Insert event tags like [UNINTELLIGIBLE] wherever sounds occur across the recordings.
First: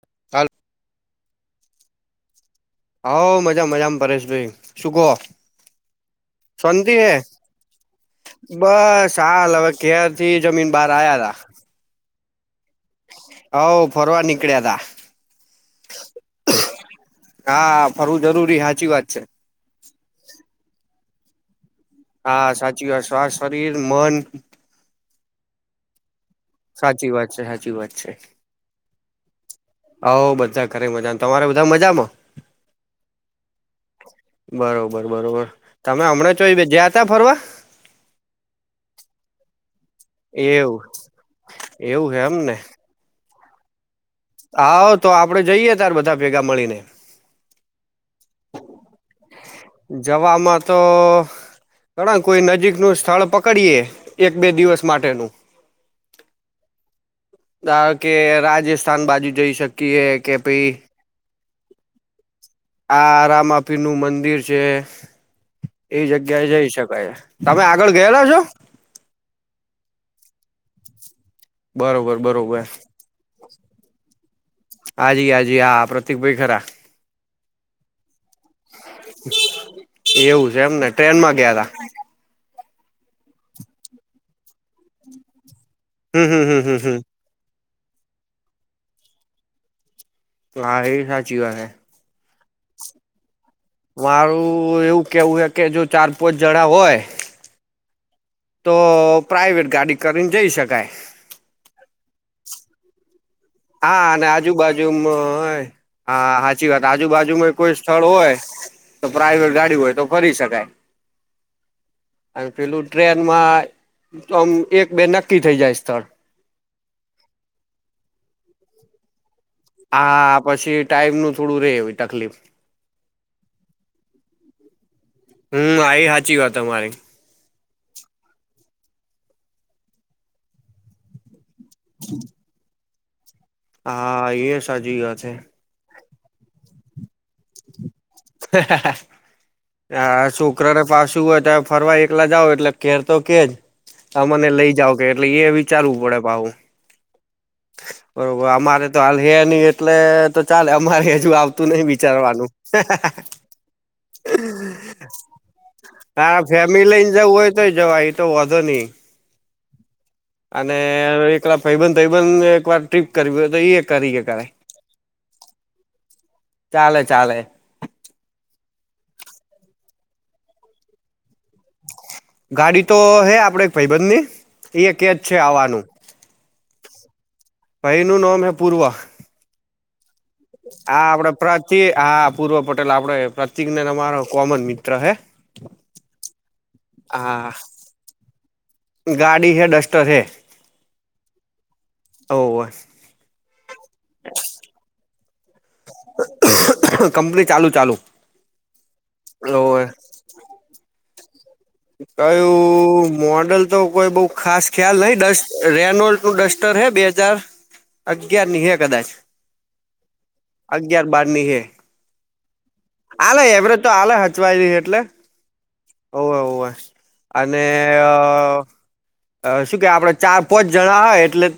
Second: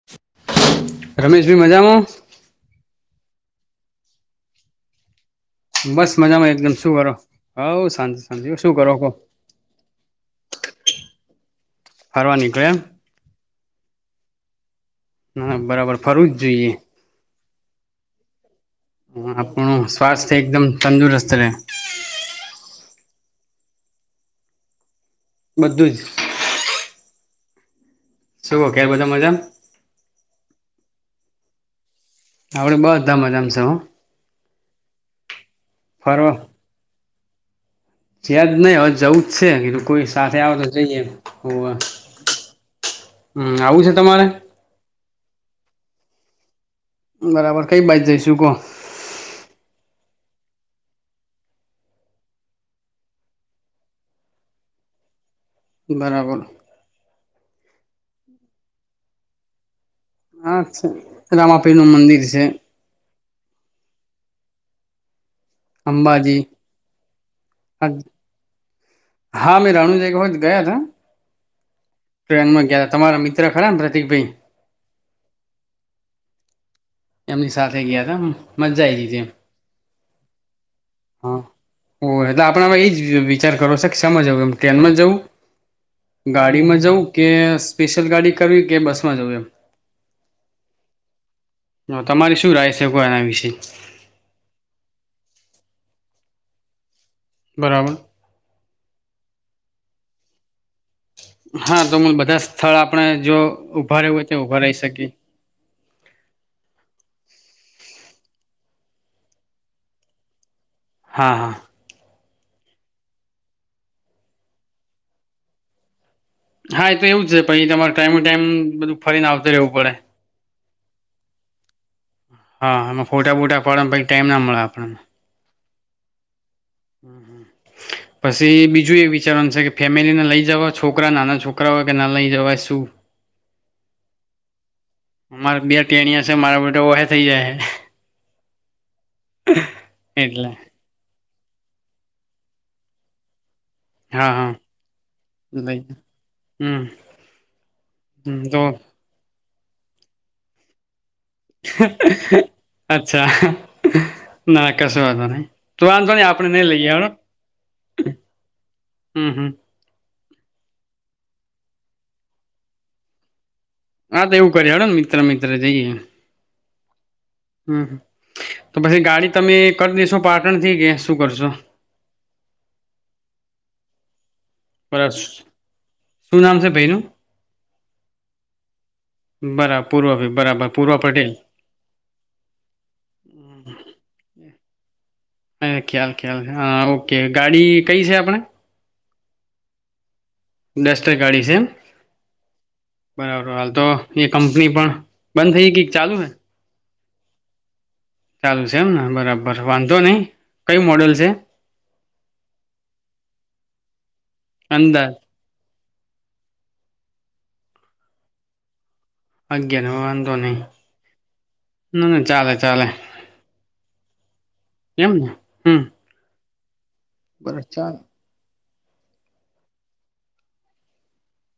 [UNINTELLIGIBLE] રમેશ ભાઈ મજામાં? હ મજા મજામાં પરેશ ભાઈ, શું કહો? બસ મજામાં એકદમ શું શાંતિ હે કરો હવ શાંતિ શાંતિ શું કરો કો બસ હાલ હવે ઘેરથી જ [UNINTELLIGIBLE] બહાર આયા તા. ફરવા નીકળેમ? હઉ ફરવા નીકળ્યા તા. એમ બરાબર ફરવું જ જોઈએ હા ફરવું જરૂરી હાજ હ આપણું સ્વાસ્થ્ય એકદમ તંદુરસ્ત રહે. હા સાચી વાત શ્વાસ્ શરીર મન. બધું જ. સાચી વાત છે, સાચી વાત છે. શું ઘેર બધા મજામ? હઉ બધા ઘરે મજા, તમારે બધા મજામાં? આપડે બધા મજામાં છે હો બરોબર બરોબર તમે હમણાં ચોય જયા ત્યા ફરવા? જ્યાજ નહી હવે જવું જ છે, કીધું કોઈ સાથે આવે તો એવું જઈએ. [UNINTELLIGIBLE] હમ્મ આવું છે. તમારે આવા તો આપડે જઈએ તાર બધા ભેગા મળીને. બરાબર કઈ બાજુ જઈશું કો? જવામાં તો ઘણા કોઈ નજીકનુ સ્થળ પકડીએ એક બે દિવસ માટેનું બરાબર. ધારોકે રાજસ્થાન બાજુ જઈ શક કીએ કે હા ભાઈ છે રામાપીર નું મંદિર છે આ રામાપીરનું મં દિર છે, એ અંબાજી જગ્યાએ જઈ શકાય તમે આગળ ગયેલા છો? હા મે રણુંજો એક વખત ગયા હતા. બરોબર બરોબર ટ્રેનમાં ગયા તમારા મિત્ર ખરાને પ્રતિક ભાઈ હજી આજી હા પ્રતિક ભાઈ ખરા એમની સાથે ગયા તા મજ્જા આઈ તી જેમ એવું છે, એમ ને ટ્રેન માં ગયા તા. આપમાં એ વિચાર કરો સેમા જવું ટ્રેનમાં જવું હમ હમ હમ ગાડીમાં હમ જવું હમ કે સ્પેશિયલ ગાડી કરવી કે બસમાં જવું એમ. હા એ સાચુ. હ તમારી શું રાય છે, કો એના વિશે. મારું એવું કેવું હે કે જો ચાર પાંચ જણા હોય બરાબર. તો પ્રાઇવેટ ગાડી કરીને જઈ શકાય હા તમે બધા સ્થળ આપણે જો ઊભા હા રહેવું અને હોય તો ઊભા રહી શકીએ આજુબાજુમાં હોય હા સાચી વાત આજુબાજુમાં કોઈ સ્થળ હોય તો પ્રાાઈવેટ ગાડી હોય તો ફરી શકાય હા હા આ પેલું ટ્રેનમાં આમ એક બે નક્કી થઈ જાય સ્થળ હા એ તો એવું છે, પહી તમારે ટાઈમ ટુ ટાઈમ બધું ફરીને આવ હા પછી ટાઈમનું થોડું રે એવી તકલીફ હા એમાં ફોટા બોટા પાડવાનો ટાઈમ ના મળે આપણને હમ આ એ સાચી વાત તમારી પછી બી જુ એ વિચારવાનું છે, કે ફેમિલીને લઈ જવા છોકરા નાના છોકરા હોય કે ના લઈ જવાય શું હા એ સાચી વાત છે. તેણીયા શે મારા બેટા ઓહે થઈ જાય આ એટલે છોકરાને પાસુ હોય ત્યાં ફરવા એકલા જાઓ એટલે ઘેર તો કેજ હા અમને હા લઈ જાવ કે એટલે એ લઈ વિચારવું પડે પાહુ હમ બરોબર અમારે તો હાલ હે ની એટલે તો ચાલે અમારે બીજું આવતું નહિ વિચારવાનું અચ્છા ના કશો વાંધો નહી તો વાંધો નહી હા આપણે નઈ ફેમિલી લઈએ હેડો લઈને જવું હોય તોય જવાય એતો વાંધોની હમ્મ, હમ્મ. અને એકલા ભાઈબંધ ભાઈબંધ એક વાર ટ્રીપ કરવી હોય તો એ કરી હા તો શકાય એવું કરીએ હેડોને મિત્ર મિત્ર જઈએે ચાલે, ચાલે તો પછી ગાડી તમે કરી દેેશો પાટણથી કે શું કરશો? ગાડી તો હે આપડે એક ભાઈબંધની એ બરા કેજ છે શું આવાનું નામ છે ભાઈનું ભાઈનું નામ હે પૂર્વ બરા પૂર્વ ભાઈ બરાબર પૂર્વ હા આપડે પટેલ પ્રતી હા પૂર્વ પટેલ આપડો પ્રતિક ને અમારો કોમન મિત્ર હે હા ખ્યાલ ખ્યાલ હા ઓકે હા ગાડી કઈ છે આપણે ગાડી હે ડસ્ટર હે ડસ્ટર ગાડી છે ઓવે એમ હાલ તો એ કંપની પણ બંધ થઈ કે ચાલુ હે? કંપની ચાલું ચાલું ચાલુ છે, એમને બરાબર વાંધો નય કયું મોડલ છે? કયું મોડલ તો કોઈ બઉ ખાસ ખ્યાલ નહિ અંદાજ દસ રેનો ડસ્ટર હે બે હજાર અગિયારની હે કદાચ અગિયાર વાંધો નહી અગિયાર બારની હે ના ના ચાલે ચાલે આલે એવરેજ તો આલે હચવાય એટલે એમ ને હમ. ઓ હો હો અને બરા ચાલ શું કે આપડ ચાર પોચ જણા હોય એટલે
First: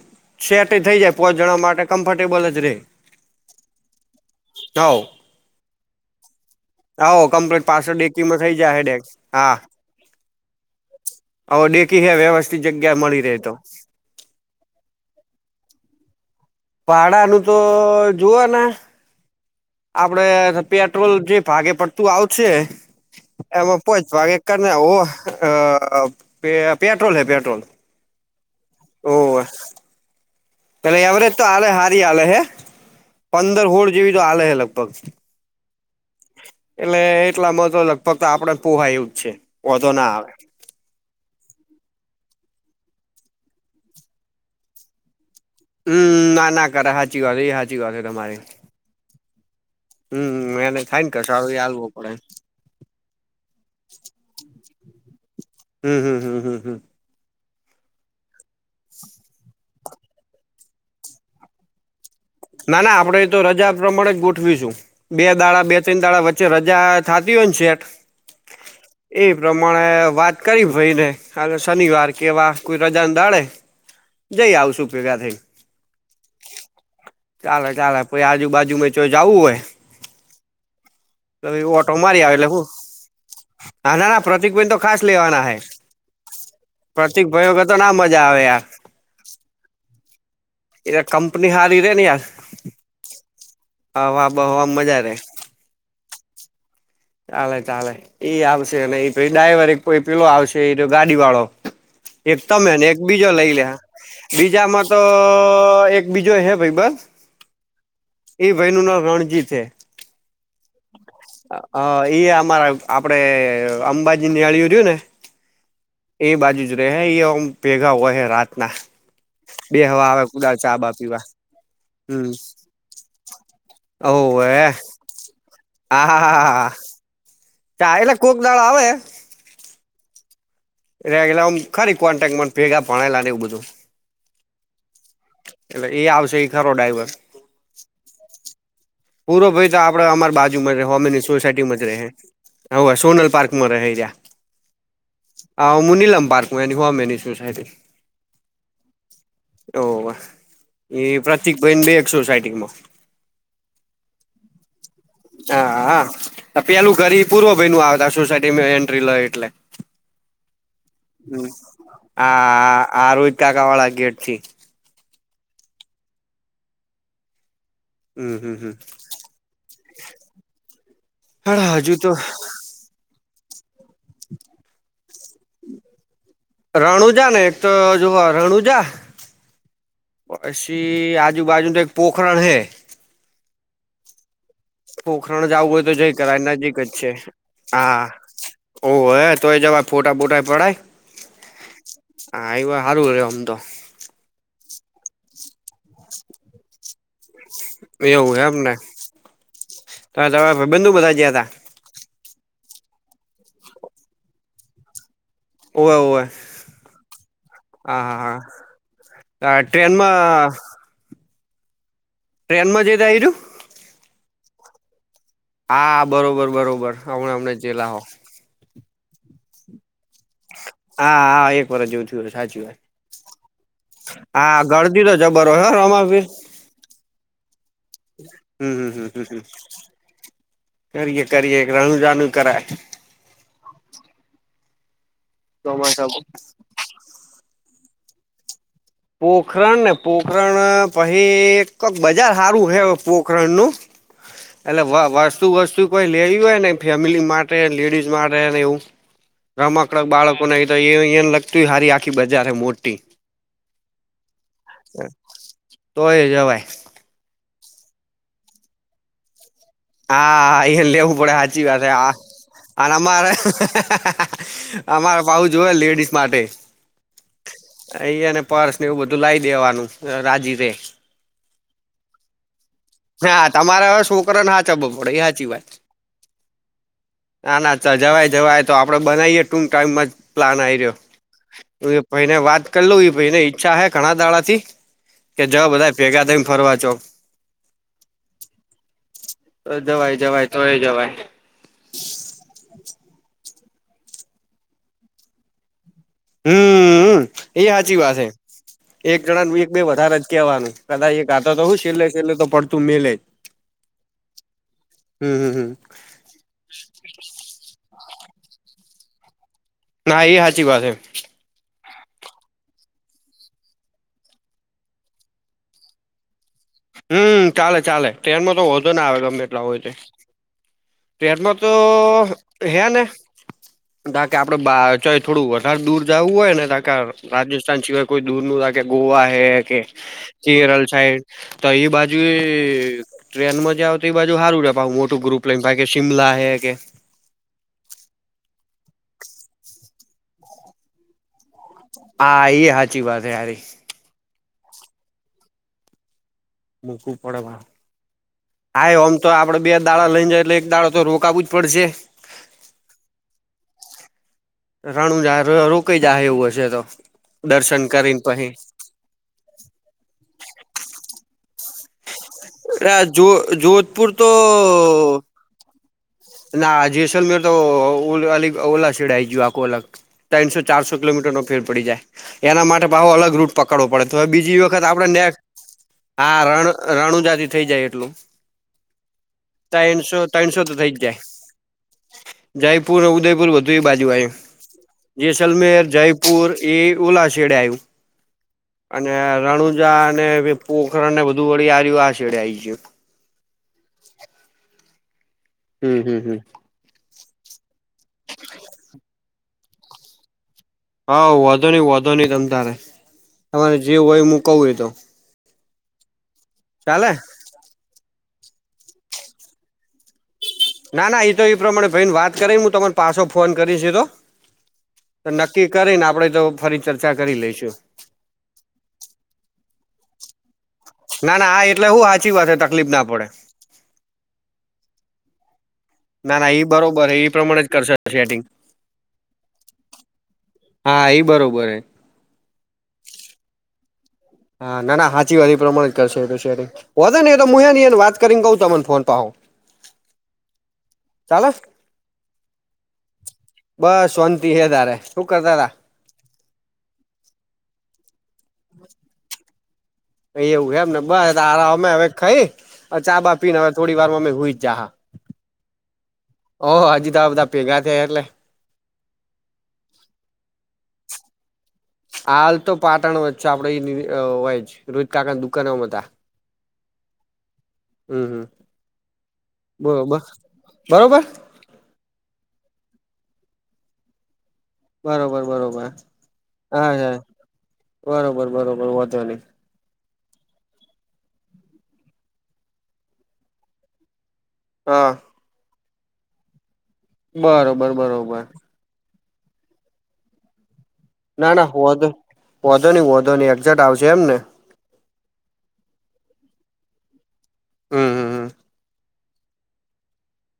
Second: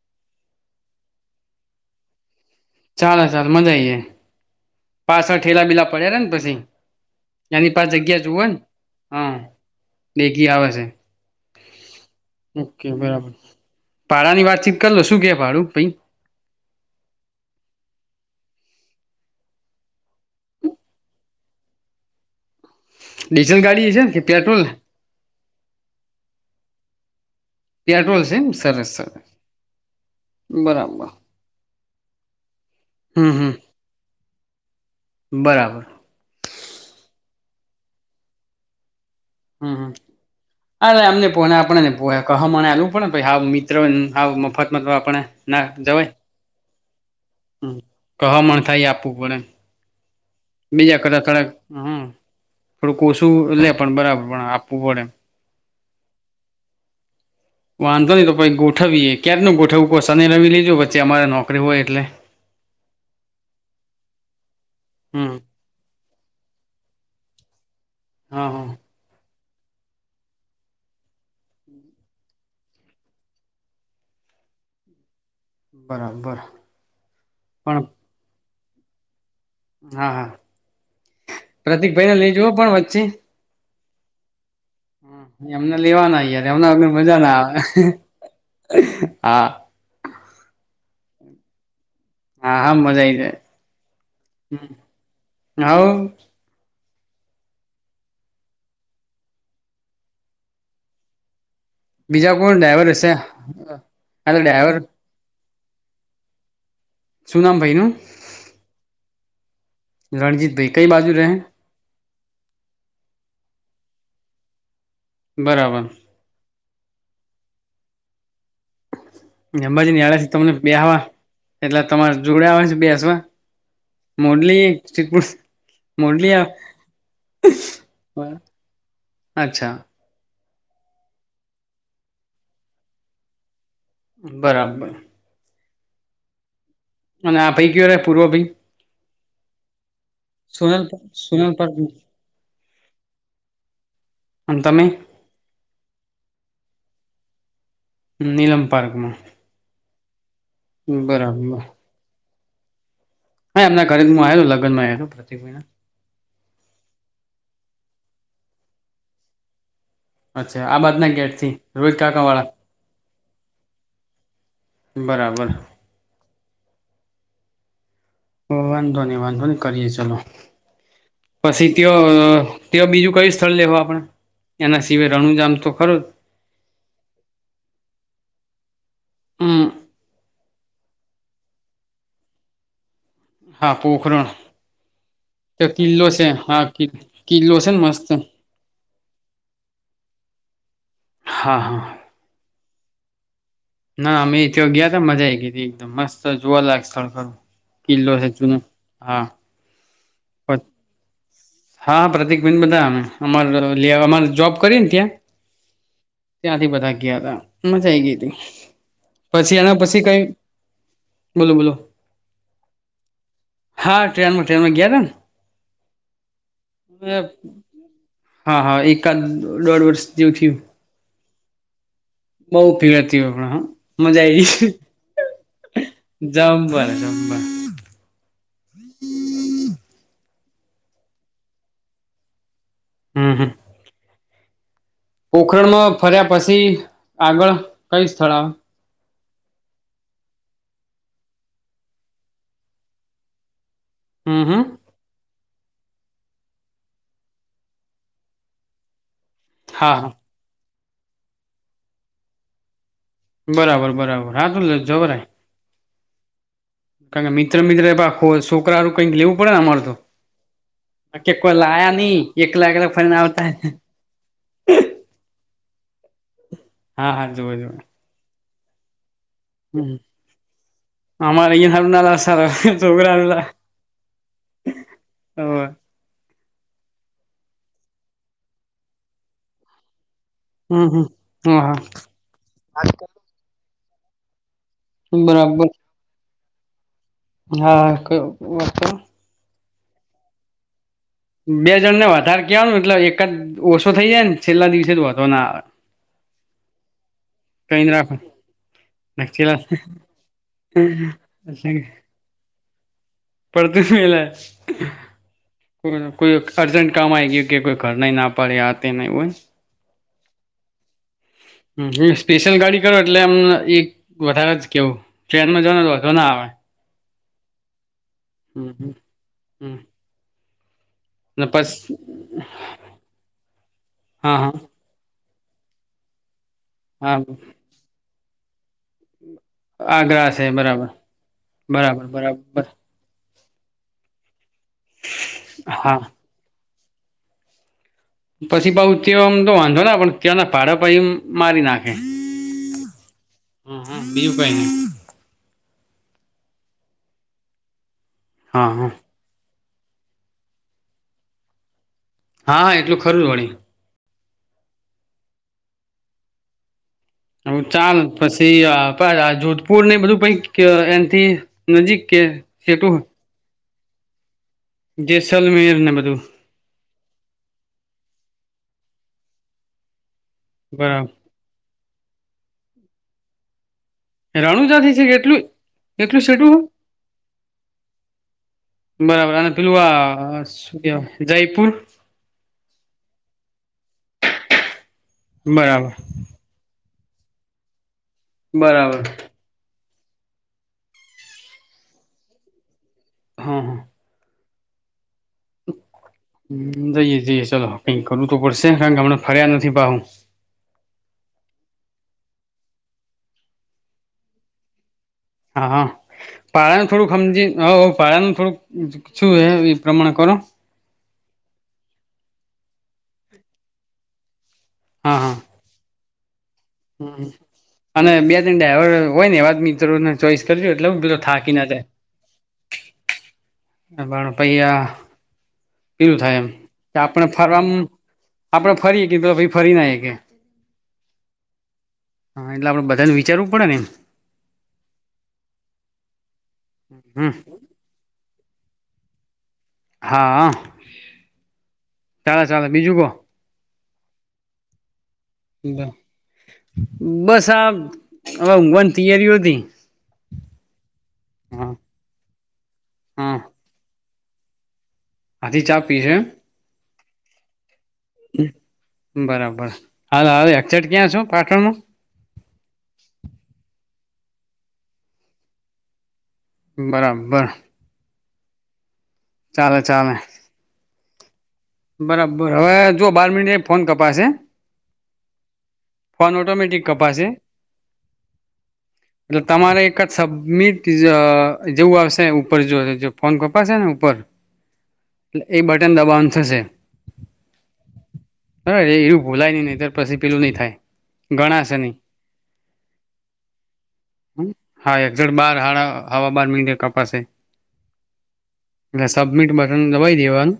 સેટ થઈ જાય પોચ જણવા માટે કમ્ફર્ટેબલ જ રે ચાલે ચાલ મજા આઈ પાછળ ઠેલા બીલા પડ્યા ને પછી આવો કમ્પ્લીટ એની પાસ પાછસો જગ્યા ડેકીમાં થઇ જાય ડેકસ હા. ડેકી આવે છે. આવો દેખી હ વ્યવસ્થિત જગ્યા મળી રહે તો પારા ની વાતચીત કરલો શું કે પારું પાઈ? ભડાનું તો જોવાના. આપડે પેટ્રોલ જે ભાગે પડતું આવશે. ડીઝલ એમાં ગાડી પો છે ને કે ભાગ પેટ્રોલ એકને ઓ અ પેટ્રોલ હે પેટ્રો પટ્રોલ છે સર સર. પલે એવરેજ તો આલે હારી આલે હે હમ હમ પંદર હોળ જેવી તો આલે હે. બરાબર એટલા માતો લગભગત આપડે પોહાય એ- - હમ હ અને અમને- - ને આપણે ને કહમા એલવું પણડ મિત્ર મફત મ આપણે ના જવાય હમ ના ના કર હા કહમણ થાય આપવું પડેમ. હમ એને બીજા થાય ને કરતા થોડાક કસારો એ હાલવો હમ પડે થોડું કોશું લે પણ બરાબર પણ આપવું પડે એમ હમ હમ હમ હમ હમ. વાંધો નહી તો પ ગોઠવીએે ક્યારે ન ગોઠવ? શનિ રવિ લીજો વચે અમારે નોકરી હોય એટલે. ના ના આપડે એ તો રજા પ્રમાણે જ ગોઠવીશું બે હમ દાડા બે ત્રણ દાળચ રજા થતી હોય ને શેટ હા હા. એ પ્રમાણે વાત કરી ભાઈને હ શનિવાર કેવા કોઈ રજાને દાડે જઈ આવશું ભેગા થઈ બરાબર. ચાલે પણ ચાલે પઈ આજુ બાાજુ જાવું હા હા હોય ઓટો પ્રતિકભાઈ ને મારી લઈ આવે એટલે જવો હું. પણ વચ્ચે હા ના પ્રતિક બેન તો ખાસ લેવાના હૈ એમને લેવાના યાર એમને વગર મજા પ્રતિક ના ભાઈ આવે કે તો ના મજા આવે યાર. હા એ કંપની હારી રે ને યાર હા હા મજા આઈ જાય હવા બહમ મજા રે હવ ચાલે ચાલે એ આવશે અને એ ડ્રાઈવર એક પેલો આવશે એ તો ગાડી વાળો. બીજા એક કોણ તમે ને ડ્રાઈવર એક હશે બીજો લઈ લે હા તો ડ્રાઈવર બીજામાં તો એક બીજો હ શું નામ ભાઈનું એ ભાઈ નું નામ રણજીત છે. રણજીત ભાઈ કઈ બાજુ રહે? એ અમારા આપડે અંબાજી નેહળિયો રહું ને. બરાબર એ બાજુ જ રે એમ ભેગા હો રાતના. અંબાજી બેહવા આવે કુદાળ ચા બા પીવા [UNINTELLIGIBLE] ટલે તમારે હમ જોડે આવે છે બેસવા ઓવે મોડલી હા હા મોડલી હા કોક દાળ આવે અચ્છા ભેગા ભણેલાં એવું બધું બરાબર એટલે એ આવશે ખરો ડ્રાઈવર અને આપી હોવે પૂરો ભાઈ તો આપડે અમારી બાજુમાં જ હામેની સોનલ પાર્ક સોસાયટીમાં જ રેહે હવે સોનલ અને તમે પાર્કમાં મુનીલમ પાર્ક સાહેબે નીલમ પાર્કમાં હોવે એ પ્રતિક બરાબર ભાઈની બે એક સોસાયટીમાં હા એમના ઘરે હું આવ્યો હતો લગ્નમાં આવ્યો હતો પ્રતિકભાઈના હા હા પેલું ઘરી પૂર્વ ભાઈ નુ આવે સોસાયટીમાં એન્ટ્રી લઈ એટલે અચ્છા આ બાજના ગેટથી રોહિત કાકા વાળા હા આ [UNINTELLIGIBLE] કાકા વાળા ગેટથી બરાબર હમ હમ હમ વાંધો ની વાંધો ની કરીએે ચાલો પછી હાડા તે હજુ તો તે બીજું કયું સ્થળ લેવા પણ એના સિવાય રણુજ જામ તો ખરો જ રણુજા ને એક તો જો પસી આજુબાજુ તો એક પોખરણ હૈ હા પોખરણ પોખરણ જાવું હોય તો કિલ્લો જય છે કરાય હા નજીક જ છે કિલ્લો છે ને હા મસ્ત હોવે તોરે બાહ્હ અછી પડાચ હા હા હા એવા હારું હોય આમ તો ના અમે તો ગીયા તા મજા એકદમ મસ્ત જોવાલાયક સ્થળ કિલ્લો છે એવું જૂનો એમને હા હા પ્રતિક બેેન બધા જોબ કરીએને ત્યાં ઓવે ઓવે ત્યાં થી બધ ગીયા તા મજા અ પછી એના પછી કઈ ટ્રેનમાં બોલો બોલો તેનવા બીદાચરુ તવે ને હા બરોબર બરોબર હમણા હા હા એકાદ દોઢ વર્ષ જેવું થયું હા હા એક જોવુ થીઉ બહુ સાચી વાત ભીડ હતી પણ હા મજા હા આવી ઘરતી તો જબર હોય હો રમાવીર [UNINTELLIGIBLE] હમ હમ હમ હ હ કરીએ કરીએ એક રણુ જાનુ કરાય હમ હમ પોખરણમાં ચોમાસામાં ફર્યા પછી આગળ કઈ સ્થળ આવે પોખરણ ને પોખરણ પહી ક બજાર હારું હે પોખરણનું હમ હમ એલે વા વા વસ્તુ કોઈ લેવી હોય ને ફેમિલી માટે લેડીઝ માટે ને એવું હા રમકડક હા બાળકોને લગતું હોય હારી આખી બજાર મોટી બરાબર બરાબર હા તોએ જવાય કારણ કે મિત્ર કઈક લેવું પડે ને અમારે તો હા એ લેવું કે પડે કોઈ હાચી વાત લાયા નહી એકલા એકલા ફરીને આવતા આ જોએ લેડીઝ માટે હા હા જોવો જોવો અહીયાને પર્સ ને એવું બધું લાઈ દેવાનું રાજી રે! આમારે અહીંયા હારું ના આશરા તોબરાઅલ્લા ચબ પડે ઈ હાચિ વાત. ના ના ચ જવાય જવાય તો આપડે બનાવીઇએ ટૂક ટાઈમ જ પ્લાન હમ આયરો. હમ હા તો હા એ ભયને વાતકર લવ એ ભયને ઈચ્છા અહે ઘણા દાડા થી કે જાઓ બરાબર બધા ભેગા થઈને ફરવા જવ. હા! કોઈ વાત કરોની તો જવાય જવાય તોયે જવાય. બે જણને વધારે કેવાનું એટલે એકાદ ઓછો થઇ જાય ને છેલ્લા દિવસે તો વધો ના આવે. હમમઅ એ કઈને હાચી રાખો વાત હે. એક જણા ન એક બે વધારે જ કેહેવાનું કદા એ કાતો તો હું છેલ્લે છેલ્લે તો પડતું મેલેજ. પડતુ મેલે, હમ હમ હમ કો કોઈ અર્જેન્ટ કામ આઈ ગીયુ કે કો ઘરનાયે ના પાડે આ તેમ એવુ હોય ના એ હાચી વાત હે. હમ સ્પેશિયલ ગાડી કરો એટલે એમ એક વધારે જ કેવું ટ્રેનમાં જવાનું વાધો ના આવે. હમ ચાલે ચાલે ટ્રેનમાં તો વધો ના આવે ગમે એટલા હોય હમ તોય. ને ટ્રેનમાં પસ તો હે ને બા કે હા હા આપડે બાર ચ થોડું વધારે દૂર જાવું હોય ને કાકા હા રાજસ્થાન સિવાય કોઈ દૂર નું લાગે ગોવા કે કે આગ્રા છે કેરલ બરાબર સાઈડ તો એ બરાબર બાજુ એ બરાબર ટ્રેનમાં જાવ તો એ બાજુ હારું રે પાહુ મોટું ગ્રુપ લઈને બાકી હા શિમલા હે કે પછી પાઉ તે આમ તો વાંધો ના પણ ત્યાંના ભાડા પહી મારી નાખે. હા! એ હાચી વાત હે હારી. એ ઉપાયને [UNINTELLIGIBLE] મુકુ પડવા હા હા આઈ ઓમ તો આપ આપડે બેજ દારા લઈને જાય એટલે એક દારો તો રોકાવવું જ પડશે. હા હા, એટલું ખરું જ વરી. રણુજા હારે રોકાઈ જાહે એવું હશે તો. હ દર્શન ચાલ કરીને પહી પછી આ આપણે આ જોધપુર ને બધું પહી એનથી નજીક? કે એ જો જોધપુર તો જેસલમેરને બ ના જેસલમેર તો અલ ઓલા છેડે આઈ ગીયુ આખુ અલગ. ત્રણસો-ચારસો બરાબર કિલોમીટર નો ફેર પડી જાય એના માટે પાહો અલગ રૂટ પક પકડવો પડે તો હવે બીજી વખત રણુજાથી છે આપડને કેટલું એટલું હાર સેટું રણુજાતિ થઈ જાય એટલું. બરાબર અને પેલુ ત્રણસો આ ત્રણસો તો શું થઈ જ કેવાય જયપુર? જયપુર અને ઉદયપુર બધુ એ બાજુ આયુ જેસલમેર બરાબર જયપુર એ એ ઓલા છેડે આયવું બરાબર અને રણુ જા ને પોખરણ ને બધું વળી આયરુ આ છેડે આઈ ગીયુ. હા હમ હમ હમ જી ચલો કઈ કરવું તો પડશે ને કારણ કે હમણા ફર્યા નથી પાહુ. હા, વધો નઈ વધો નઈ તમ તારે તમારે જે હોય હું કું એતો. હા પાળા નું થોડુંક સમજી હ પાળા નું થોડુંક શું હે એ પ્રમાણે કરો. ના ના એતો એ પ્રમાણે ભઈ ને વાત કરી ને હું તમારો પાછો ફોન કરીશ એતો. તો નક્કી કરીને આપડે જો હ અને બે તણ દાઈવર હોય ને એવાજ મિત્રો ને ચોઈસ પછી એટલે હુ પેલો થાકી આ ના જાય. એટલે હું સાચી વાત છે તકલીફ ના પડે ના પાડું પૈહા પેલું થાય ના એમ ના ઈ કે બરોબર એ આપણે પ્રમાણે ફરવામ જ કરશે સેટિંગ આપણે ફરીએ કે ભઈ ફરી ને આઈ એ કે હા એ બર હા, એટલે આપડે બધાને વિચારવું પડે ને એમ. હા ના ના હાચી વા પ્રમાણે જ કરશે શેર વધો ને હમ એ તો મુ એ વાત મ્યારે કરીરી ગો ત તમામ ફ પ હાવ. હા ચાલો ચાલો બીજું કોણ. બસ શોંતિ હે તારે શું કરતા. બસ આ ઊંઘવાની તૈયારીઓ હતી. એવું હમ ને બસ તારા હા અમે હવે ખાઈ ચા બા પીને હવે થોડી વાર હુઈ જા. આજે ચા પીહે. ઓ હાજી તો આ બધા ભેગા થયા એટલે. બરાબર હાલ હવે અક્ષર ક્યાં છો પાટણમાં. હાલ તો પાટણ વચ્ચે આપડે હોય રોહિત કાકા દુકાનોમાં હતા. બરાબર હું, હું ચાલે ચાલે બરોબર, બરોબર. બરાબર હવે જોઓ બાર મિનિટે ફોન કપાશે. બરોબર, બરોબર ફોન ઓટોમેટિક હા, હા. કપાશે બરોબર બરોબર વાંધો નહી. એટલે તમારે એક જ સબમિટ જેવું આવશે ઉપર જોશે ફોન કપાશે ને ઉપર હા એ એ બટન દબાવનું થશે. બરોબર બરોબર ભૂલા નહીં ત્યારે પેલું નહીં થાય. ના ના ગણાશે હો નહી ઓંધો નહી એક્ઝે્ટ આવશે એમને ઝળ બાર હા હવા બાર મીડે કપાસે. હું હું હું. એ સબમિટ બટન દેવાનું.